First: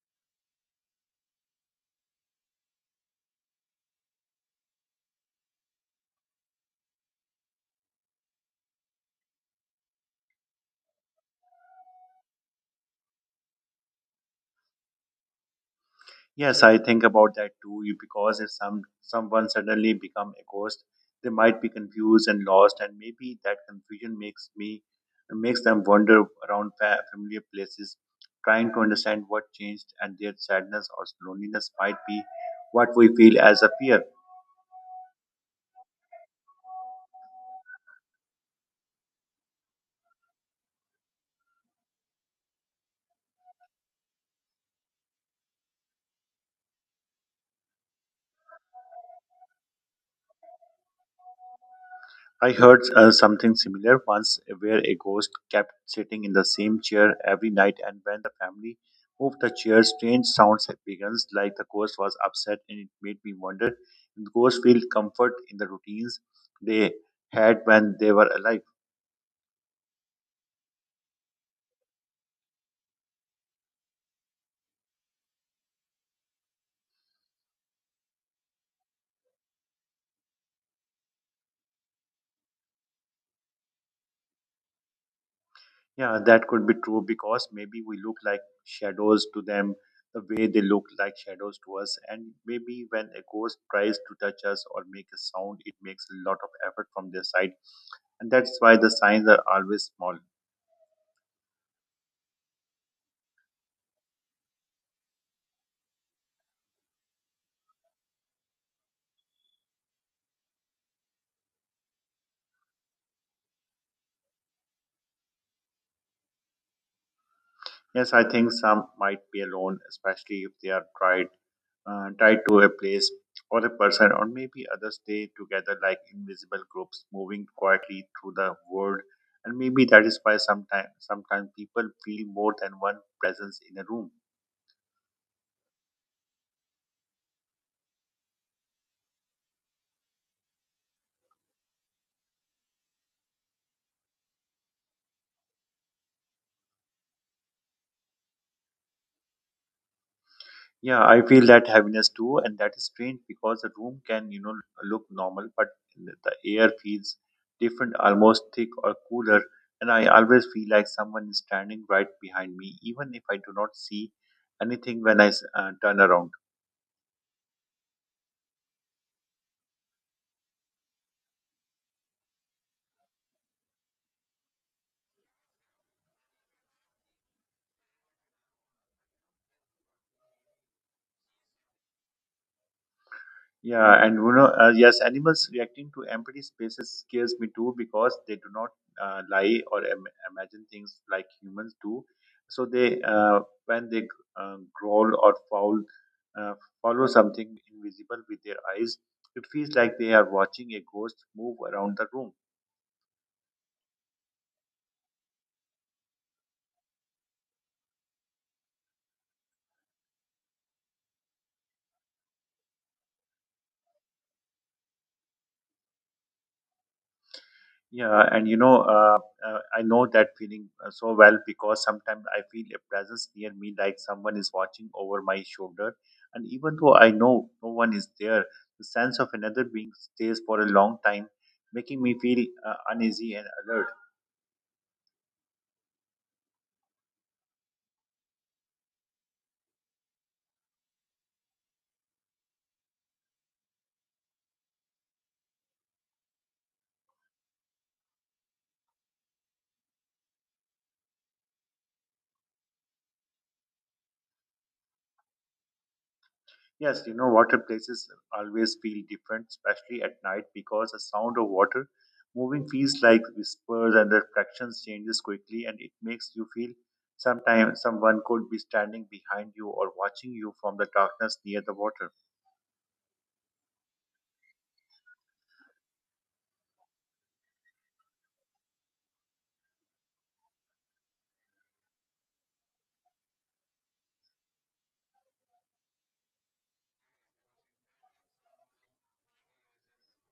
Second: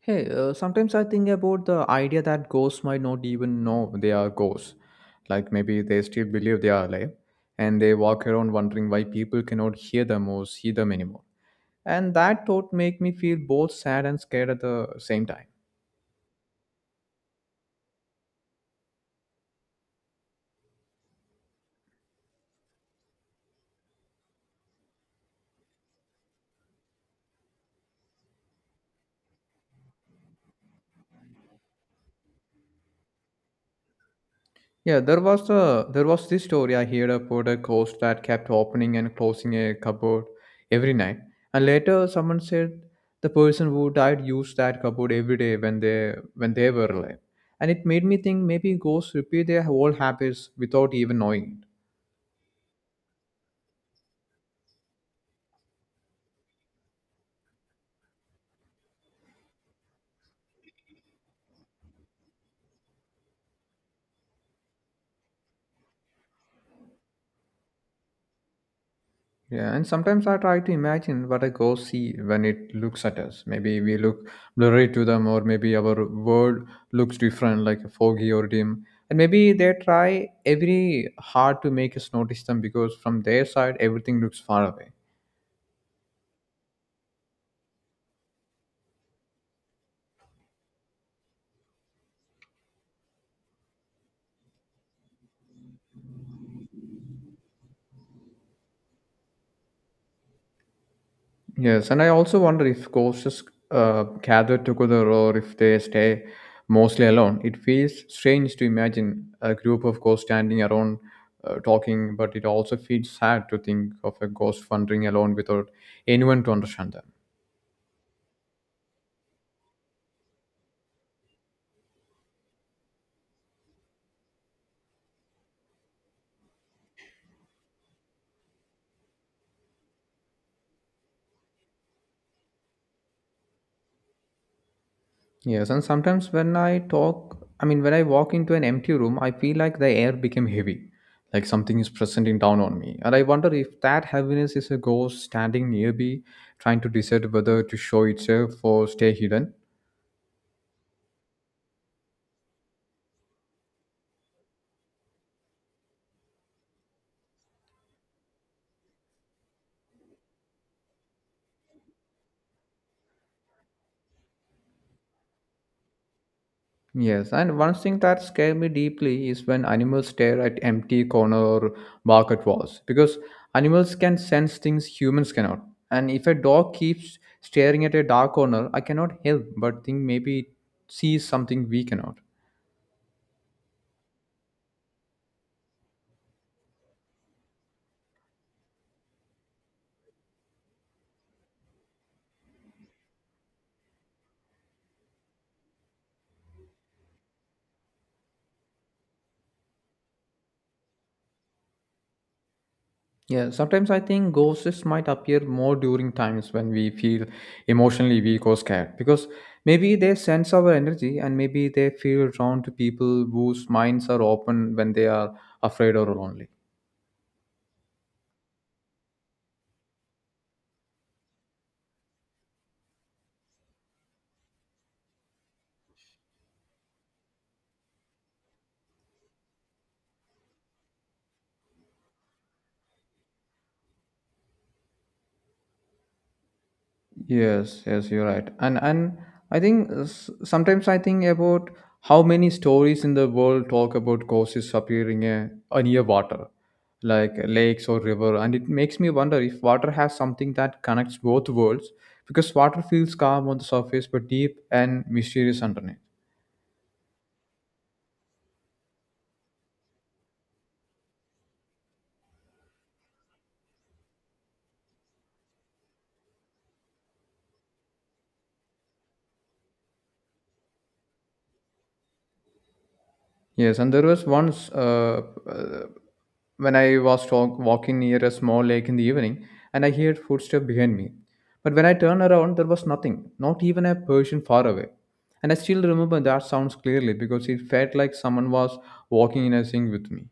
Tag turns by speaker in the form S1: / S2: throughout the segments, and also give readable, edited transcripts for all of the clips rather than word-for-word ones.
S1: Sometimes I think about the idea that ghosts might not even know they are ghosts. Like maybe they still believe they are alive and they walk around wondering why people cannot hear them or see them anymore. And that thought make me feel both sad and scared at the same time.
S2: Yes, I think about that too. Because if someone suddenly become a ghost, they might be confused and lost, and maybe that confusion makes them wander around familiar places, trying to understand what changed, and their sadness or loneliness might be what we feel as a fear.
S1: Yeah, there was this story I heard about a ghost that kept opening and closing a cupboard every night. And later someone said the person who died used that cupboard every day when they were alive. And it made me think maybe ghosts repeat their whole habits without even knowing.
S2: I heard something similar once where a ghost kept sitting in the same chair every night, and when the family moved the chair, strange sounds had begun, like the ghost was upset, and it made me wonder if ghosts feel comfort in the routines they had when they were alive.
S1: Yeah, and sometimes I try to imagine what a ghost see when it looks at us. Maybe we look blurry to them, or maybe our world looks different, like foggy or dim. And maybe they try every hard to make us notice them because from their side everything looks far away.
S2: Yeah, that could be true because maybe we look like shadows to them the way they look like shadows to us, and maybe when a ghost tries to touch us or make a sound, it makes a lot of effort from their side, and that's why the signs are always small.
S1: Yes, and I also wonder if ghosts gather together or if they stay mostly alone. It feels strange to imagine a group of ghosts standing around talking, but it also feels sad to think of a ghost wandering alone without anyone to understand them.
S2: Yes, I think some might be alone, especially if they are tied to a place or a person, or maybe others stay together like invisible groups moving quietly through the world. And maybe that is why sometimes people feel more than one presence in a room.
S1: Yes, and sometimes when I talk, I mean, when I walk into an empty room, I feel like the air became heavy, like something is pressing down on me. And I wonder if that heaviness is a ghost standing near me, trying to decide whether to show itself or stay hidden.
S2: Yeah, I feel that heaviness too, and that is strange because the room can, you know, look normal, but the air feels different, almost thick or cooler. And I always feel like someone is standing right behind me, even if I do not see anything when I turn around.
S1: Yes, and one thing that scared me deeply is when animals stare at empty corner or bark at walls, because animals can sense things humans cannot. And if a dog keeps staring at a dark corner, I cannot help but think maybe it sees something we cannot.
S2: Yeah, and you know, yes, animals reacting to empty spaces scares me too because they do not lie or imagine things like humans do. So they growl or foul, uh, follow something invisible with their eyes, it feels like they are watching a ghost move around the room.
S1: Yeah, sometimes I think ghosts might appear more during times when we feel emotionally weak or scared because maybe they sense our energy and maybe they feel drawn to people whose minds are open when they are afraid or lonely.
S2: Yeah, and I know that feeling so well because sometimes I feel a presence near me, like someone is watching over my shoulder. And even though I know no one is there, the sense of another being stays for a long time, making me feel uneasy and alert.
S1: Yes, yes, you're right. And I think sometimes I think about how many stories in the world talk about causes appearing near water, like lakes or river, and it makes me wonder if water has something that connects both worlds, because water feels calm on the surface but deep and mysterious underneath.
S2: Yes, you know, water places always feel different, especially at night, because the sound of water moving feels like whispers and the reflections changes quickly, and it makes you feel sometimes someone could be standing behind you or watching you from the darkness near the water.
S1: Yes, and there was once uh, when I was walking near a small lake in the evening and I heard footsteps behind me. But when I turned around, there was nothing, not even a person far away. And I still remember that sounds clearly because it felt like someone was walking in a sync with me.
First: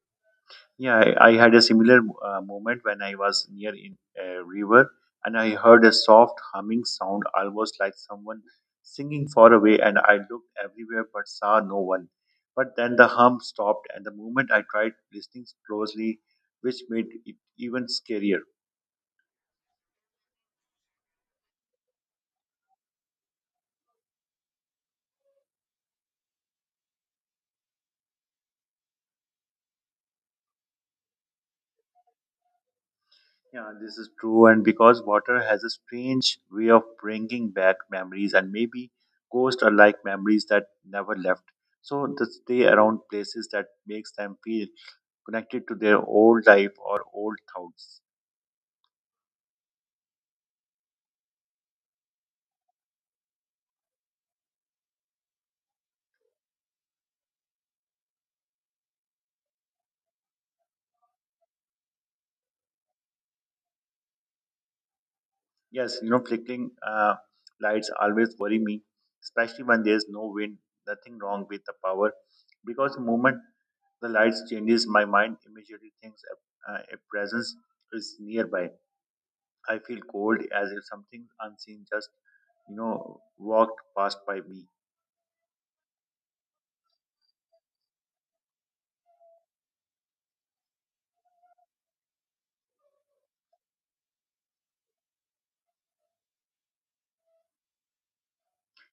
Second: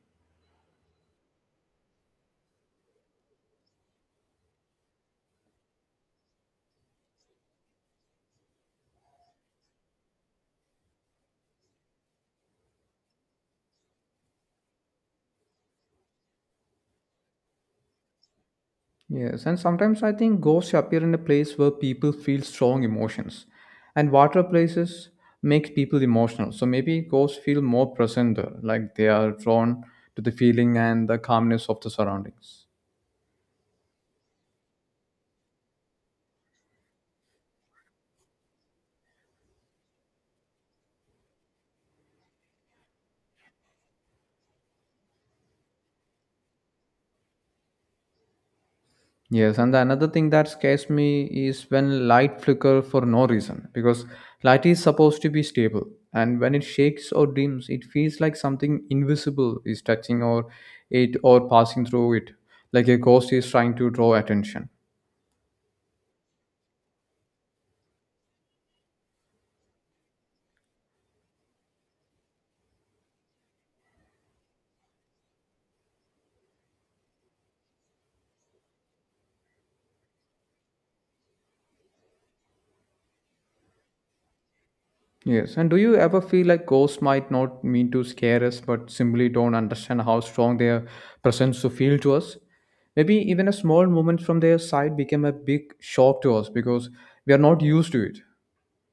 S2: Yeah, I had a similar moment when I was near in a river and I heard a soft humming sound, almost like someone singing far away. And I looked everywhere but saw no one. But then the hum stopped, and the moment I tried listening closely, which made it even scarier.
S1: Yes, and sometimes I think ghosts appear in a place where people feel strong emotions, and water places make people emotional. So maybe ghosts feel more present there, like they are drawn to the feeling and the calmness of the surroundings.
S2: Yeah, this is true. And because water has a strange way of bringing back memories, and maybe ghosts are like memories that never left. So they stay around places that makes them feel connected to their old life or old thoughts.
S1: Yes, and the another thing that scares me is when light flicker for no reason because light is supposed to be stable, and when it shakes or dims, it feels like something invisible is touching or it or passing through it, like a ghost is trying to draw attention.
S2: Yes, you know, flickering lights always worry me, especially when there's no wind, nothing wrong with the power, because the moment the lights changes, my mind immediately thinks a presence is nearby. I feel cold as if something unseen just, you know, walked past by me.
S1: Yes. And do you ever feel like ghosts might not mean to scare us, but simply don't understand how strong their presence to feel to us? Maybe even a small moment from their side became a big shock to us because we are not used to it.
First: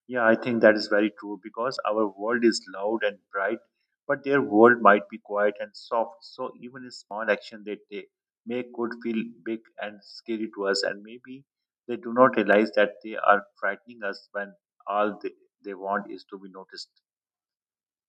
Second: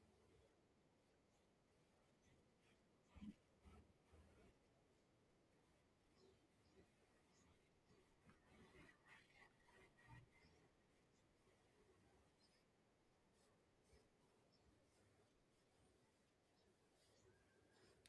S2: Yeah, I think that is very true because our world is loud and bright, but their world might be quiet and soft. So even a small action they take make could feel big and scary to us, and maybe they do not realize that they are frightening us when all they, they want is to be noticed.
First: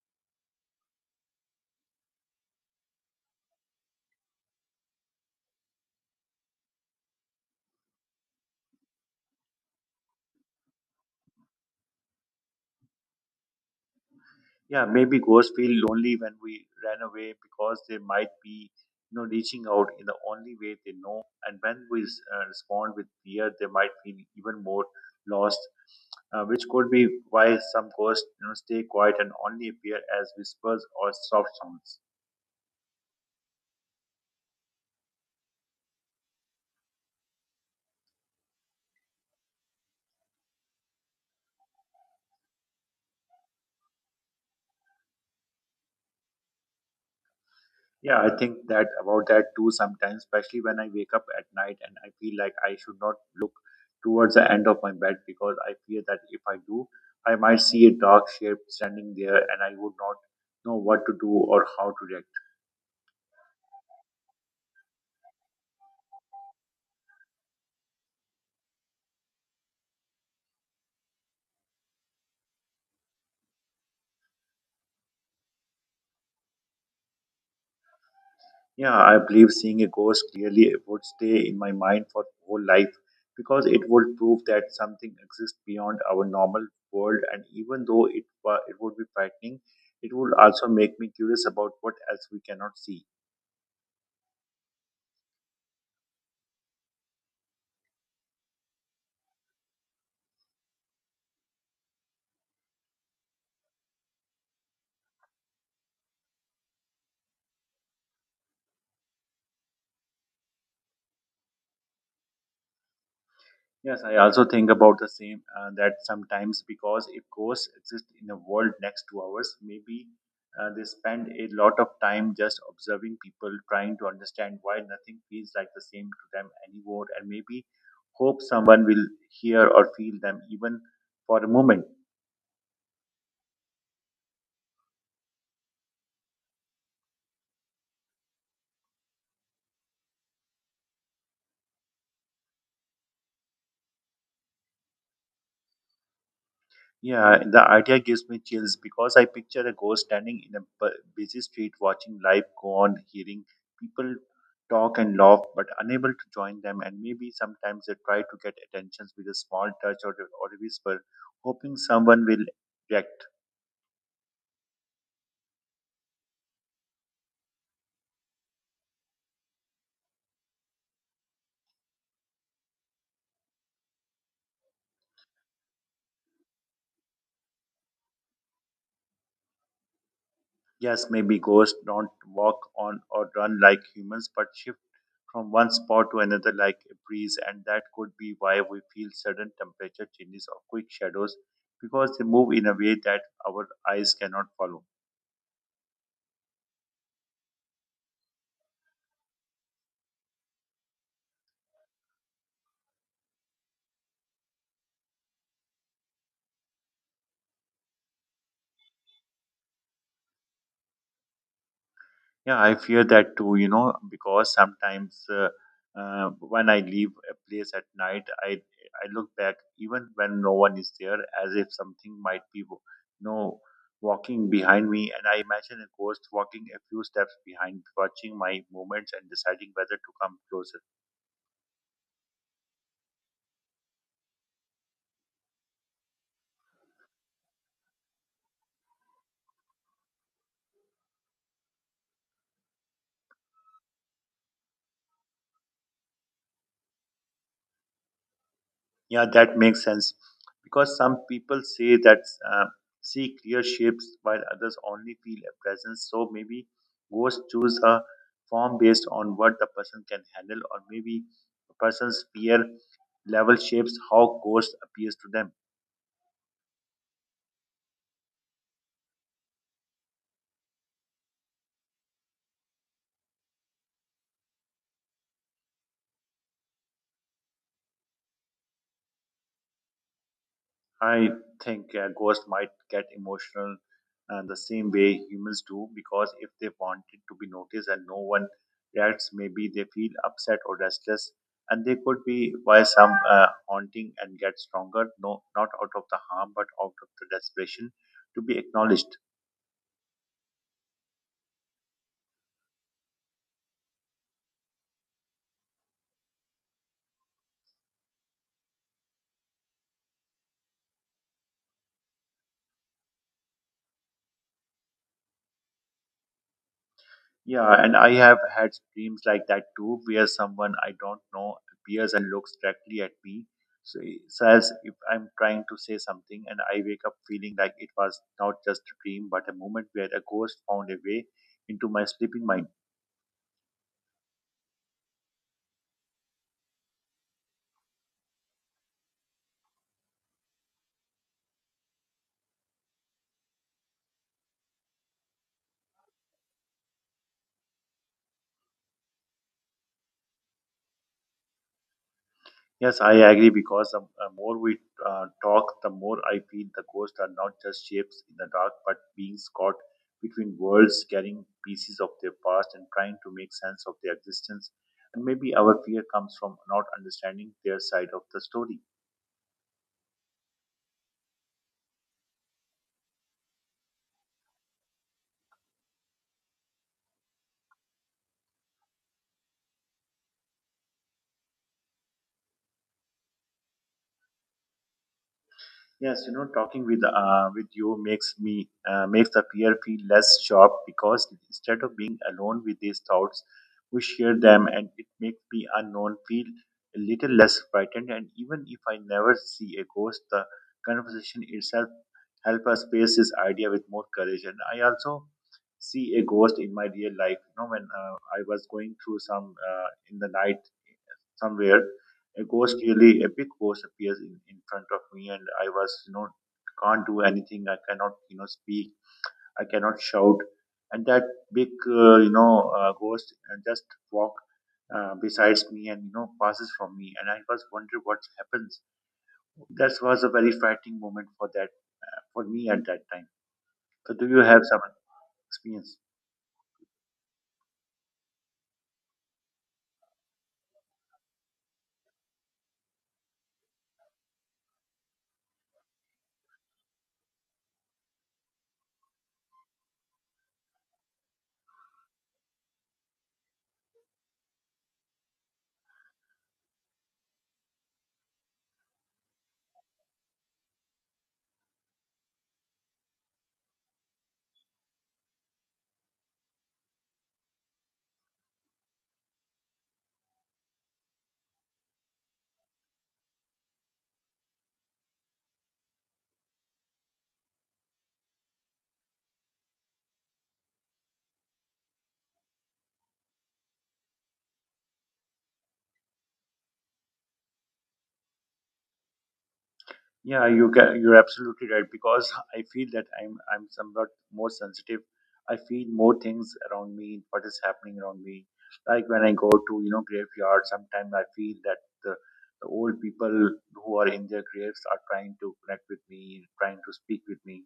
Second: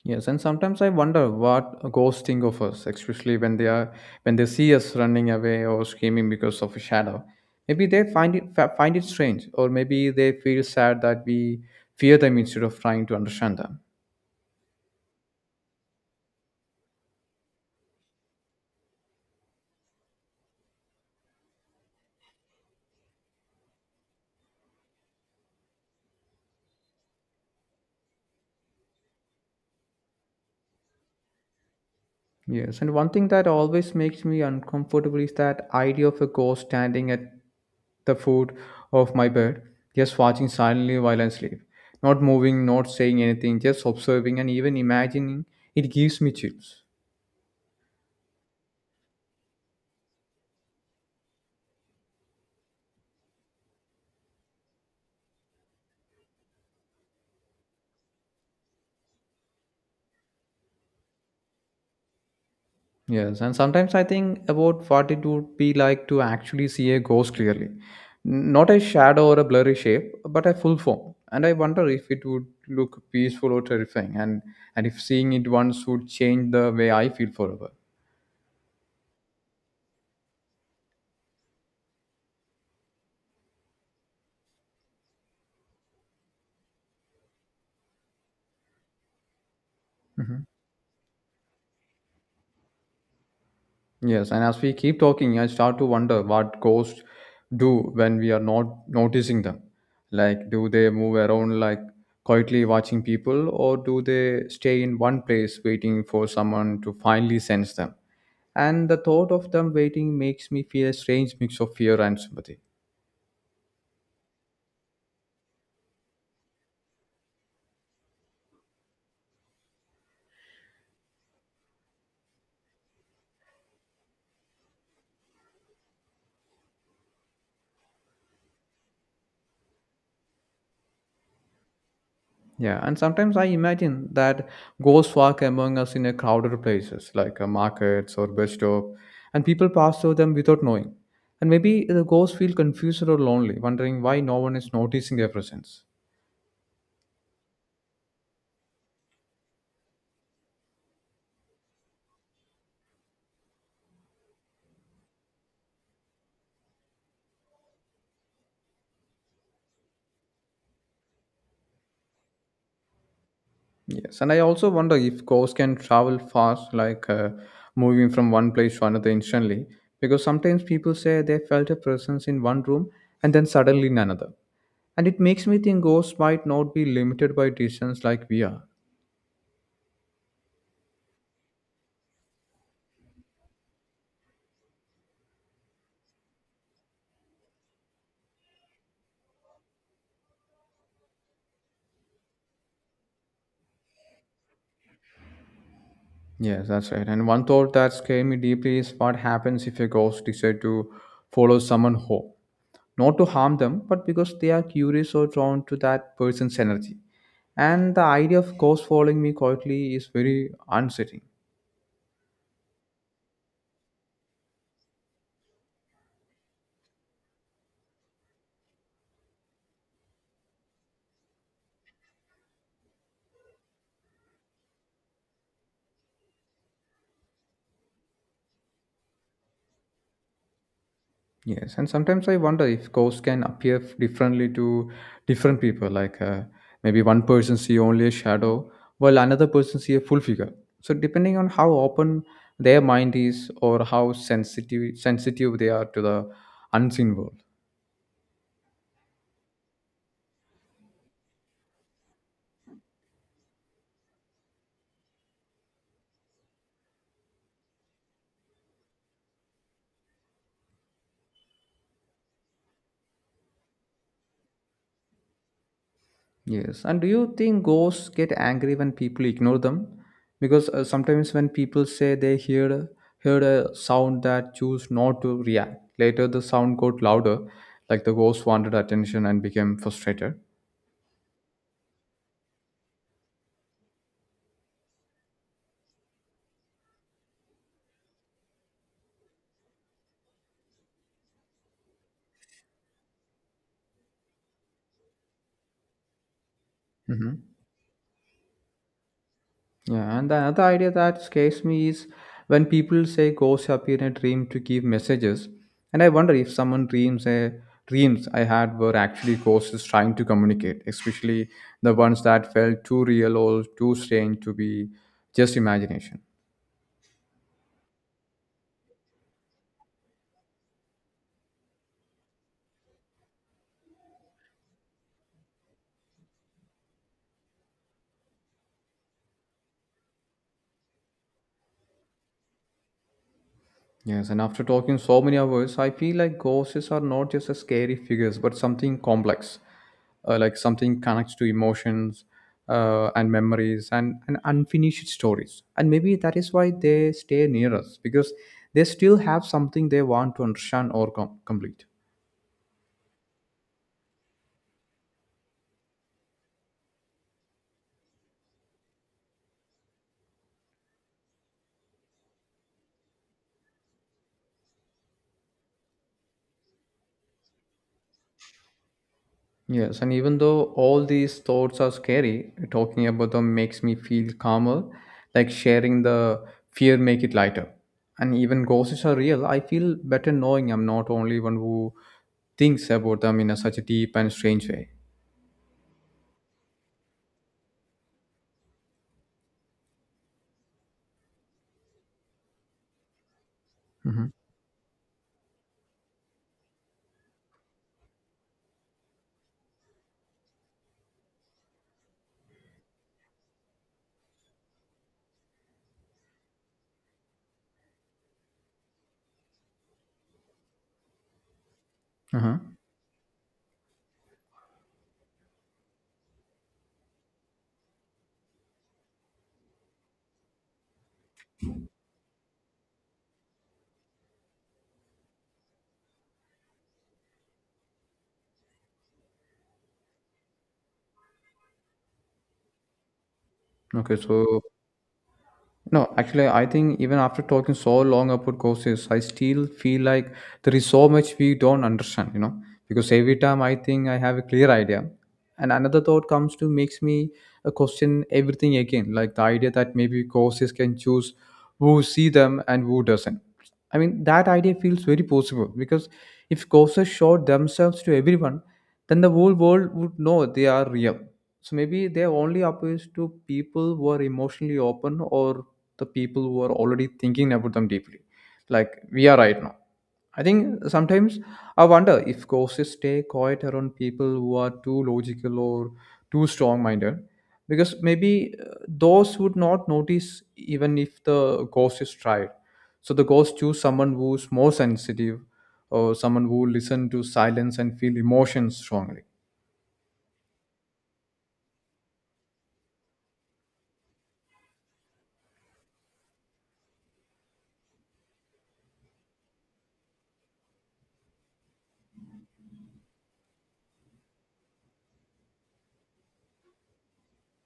S1: Yes, and sometimes I wonder what ghosts think of us, especially when they see us running away or screaming because of a shadow. Maybe they find it strange, or maybe they feel sad that we fear them instead of trying to understand them.
S2: Yeah, maybe ghosts feel lonely when we ran away because they might be, you know, reaching out in the only way they know. And when we respond with fear, they might feel even more lost, which could be why some ghosts, you know, stay quiet and only appear as whispers or soft sounds.
S1: Yes, and one thing that always makes me uncomfortable is that idea of a ghost standing at the foot of my bed, just watching silently while I sleep, not moving, not saying anything, just observing and even imagining. It gives me chills.
S2: Yeah, I think that about that too sometimes, especially when I wake up at night and I feel like I should not look towards the end of my bed because I fear that if I do, I might see a dark shape standing there and I would not know what to do or how to react.
S1: Yes, and sometimes I think about what it would be like to actually see a ghost clearly, not a shadow or a blurry shape, but a full form. And I wonder if it would look peaceful or terrifying, and if seeing it once would change the way I feel forever.
S2: Yeah, I believe seeing a ghost clearly would stay in my mind for whole life because it would prove that something exists beyond our normal world, and even though it would be frightening, it would
S1: Mhm.
S2: also make me curious about what else we cannot see.
S1: Yes, and as we keep talking, I start to wonder what ghosts do when we are not noticing them. Like, do they move around, like quietly watching people, or do they stay in one place waiting for someone to finally sense them? And the thought of them waiting makes me feel a strange mix of fear and sympathy.
S2: Yes, I also think about the same that sometimes because if ghosts exist in a world next to ours, maybe they spend a lot of time just observing people, trying to understand why nothing feels like the same to them anymore, and maybe hope someone will hear or feel them even for a moment.
S1: Yeah, and sometimes I imagine that ghosts walk among us in a crowded places like markets or bus stop, and people pass through them without knowing. And maybe the ghosts feel confused or lonely, wondering why no one is noticing their presence.
S2: Yeah, the idea gives me chills because I picture a ghost standing in a busy street watching life go on, hearing people talk and laugh, but unable to join them. And maybe sometimes they try to get attentions with a small touch or a whisper, hoping someone will react.
S1: Yes, and I also wonder if ghosts can travel fast, like moving from one place to another instantly, because sometimes people say they felt a presence in one room and then suddenly in another. And it makes me think ghosts might not be limited by distance like we are.
S2: Yes, maybe ghosts don't walk on or run like humans, but shift from one spot to another like a breeze, and that could be why we feel sudden temperature changes or quick shadows because they move in a way that our eyes cannot follow.
S1: Yes, that's right. And one thought that scared me deeply is what happens if a ghost decides to follow someone home. Not to harm them, but because they are curious or drawn to that person's energy. And the idea of ghosts following me quietly is very unsettling.
S2: Yeah, I fear that too, you know, because sometimes when I leave a place at night, I look back even when no one is there, as if something might be, you know, walking behind me, and I imagine a ghost walking a few steps behind, watching my movements and deciding whether to come closer.
S1: Yes, and sometimes I wonder if ghosts can appear differently to different people. Like maybe one person see only a shadow, while another person see a full figure. So depending on how open their mind is or how sensitive they are to the unseen world.
S2: Yeah, that makes sense. Because some people say that uh, see clear shapes while others only feel a presence. So maybe ghosts choose a form based on what the person can handle, or maybe a person's fear level shapes how ghosts appears to them.
S1: Yes. And do you think ghosts get angry when people ignore them? Because sometimes when people say they heard a sound that choose not to react, later the sound got louder, like the ghost wanted attention and became frustrated.
S2: I think ghosts might get emotional the same way humans do because if they wanted to be noticed and no one reacts, maybe they feel upset or restless, and they could be why some haunting and get stronger, no, not out of the harm but out of the
S1: Mhm.
S2: desperation to be acknowledged.
S1: Yeah, and the another idea that scares me is when people say ghosts appear in a dream to give messages, and I wonder if someone dreams a dreams I had were actually ghosts trying to communicate, especially the ones that felt too real or too strange to be just imagination.
S2: Yeah, and I have had dreams like that too, where someone I don't know appears and looks directly at me. So it says if I'm trying to say something and I wake up feeling like it was not just a dream, but a moment where a ghost found a way into my sleeping mind.
S1: Yes, and after talking so many hours, I feel like ghosts are not just a scary figures, but something complex, like something connects to emotions and memories and unfinished stories. And maybe that is why they stay near us because they still have something they want to understand or complete.
S2: Yes, I agree because the more we talk, the more I feel the ghosts are not just shapes in the dark, but beings caught between worlds, carrying pieces of their past and trying to make sense of their existence. And maybe our fear comes from not understanding their side of the story.
S1: Yes, and even though all these thoughts are scary, talking about them makes me feel calmer, like sharing the fear make it lighter. And even ghosts are real, I feel better knowing I'm not only one who thinks about them in a, such a deep and strange way.
S2: Yes, you know, talking with you makes me makes the peer feel less sharp because instead of being alone with these thoughts, we
S1: Mm-hmm.
S2: share them, and it makes me unknown feel a little less frightened. And even if I never see a ghost, the conversation itself help us face this idea with more courage. And I also see a ghost in my real life. You know, when I was going through some in the night somewhere a
S1: Uh-huh.
S2: ghost really a big ghost appears in front of me, and I was, you know, can't do anything. I cannot, you know, speak. I cannot shout. And that big, ghost, just walk besides me, and you know, passes from me, and I was wondering what happens. That was a very frightening moment for that, for me at that time. So
S1: Okay,
S2: do you
S1: so
S2: have some experience?
S1: no, actually, I think even after talking so long about courses, I still feel like there is so much we don't understand, because every time I think I have a clear idea, and another thought comes to makes me question everything again, like the idea that maybe courses can choose who see them and who doesn't. I mean, that idea feels very possible because if courses showed themselves to everyone, then the whole world would know they are real. So maybe they only appeals to people who are emotionally open or the people who are already thinking about them deeply, like we are right now. I think sometimes I wonder if courses stay quiet around people who are too logical or too strong minded, because maybe those would not notice even if the course is tried. So the course choose someone who's more sensitive or someone who listen to silence and feel emotions strongly.
S2: Yeah, you can, you're absolutely right because I feel that I'm somewhat more sensitive. I feel more things around me, what is happening around me. Like when I go to, you know, graveyard, sometimes I feel that the old people who are in their graves are trying to connect with me, trying to speak with me.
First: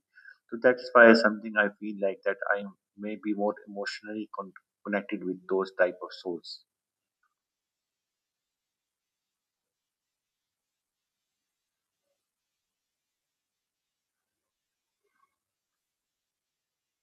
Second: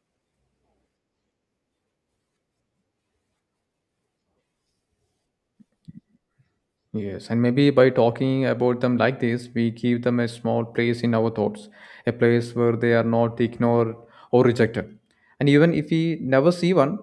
S2: So that's why something I feel like that I may be more emotionally connected with those type of souls.
S1: Yes, and maybe by talking about them like this, we give them a small place in our thoughts, a place where they are not ignored or rejected. And even if we never see one,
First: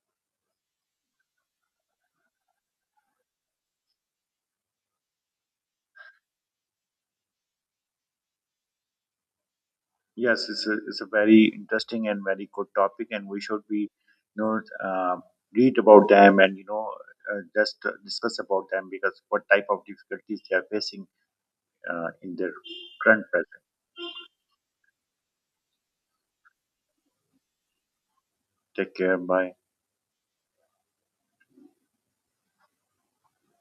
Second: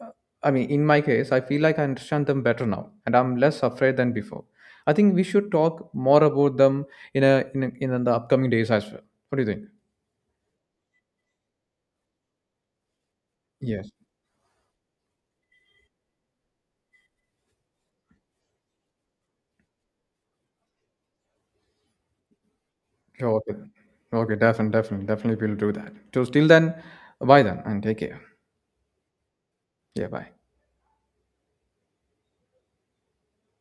S1: uh, I mean, in my case, I feel like I understand them better now, and I'm less afraid than before. I think we should talk more about them in the upcoming days as well. What do you think?
S2: Yes, it's a very interesting and very good topic, and we should
S1: Yes.
S2: be, you know, read about them, and you know, just discuss about them because what type of difficulties they are facing in their current
S1: Sure, okay.
S2: present.
S1: Okay. Definitely. Definitely. Definitely. We'll do that. So, till then, bye then, and take care.
S2: Take care. Bye.
S1: Yeah. Bye.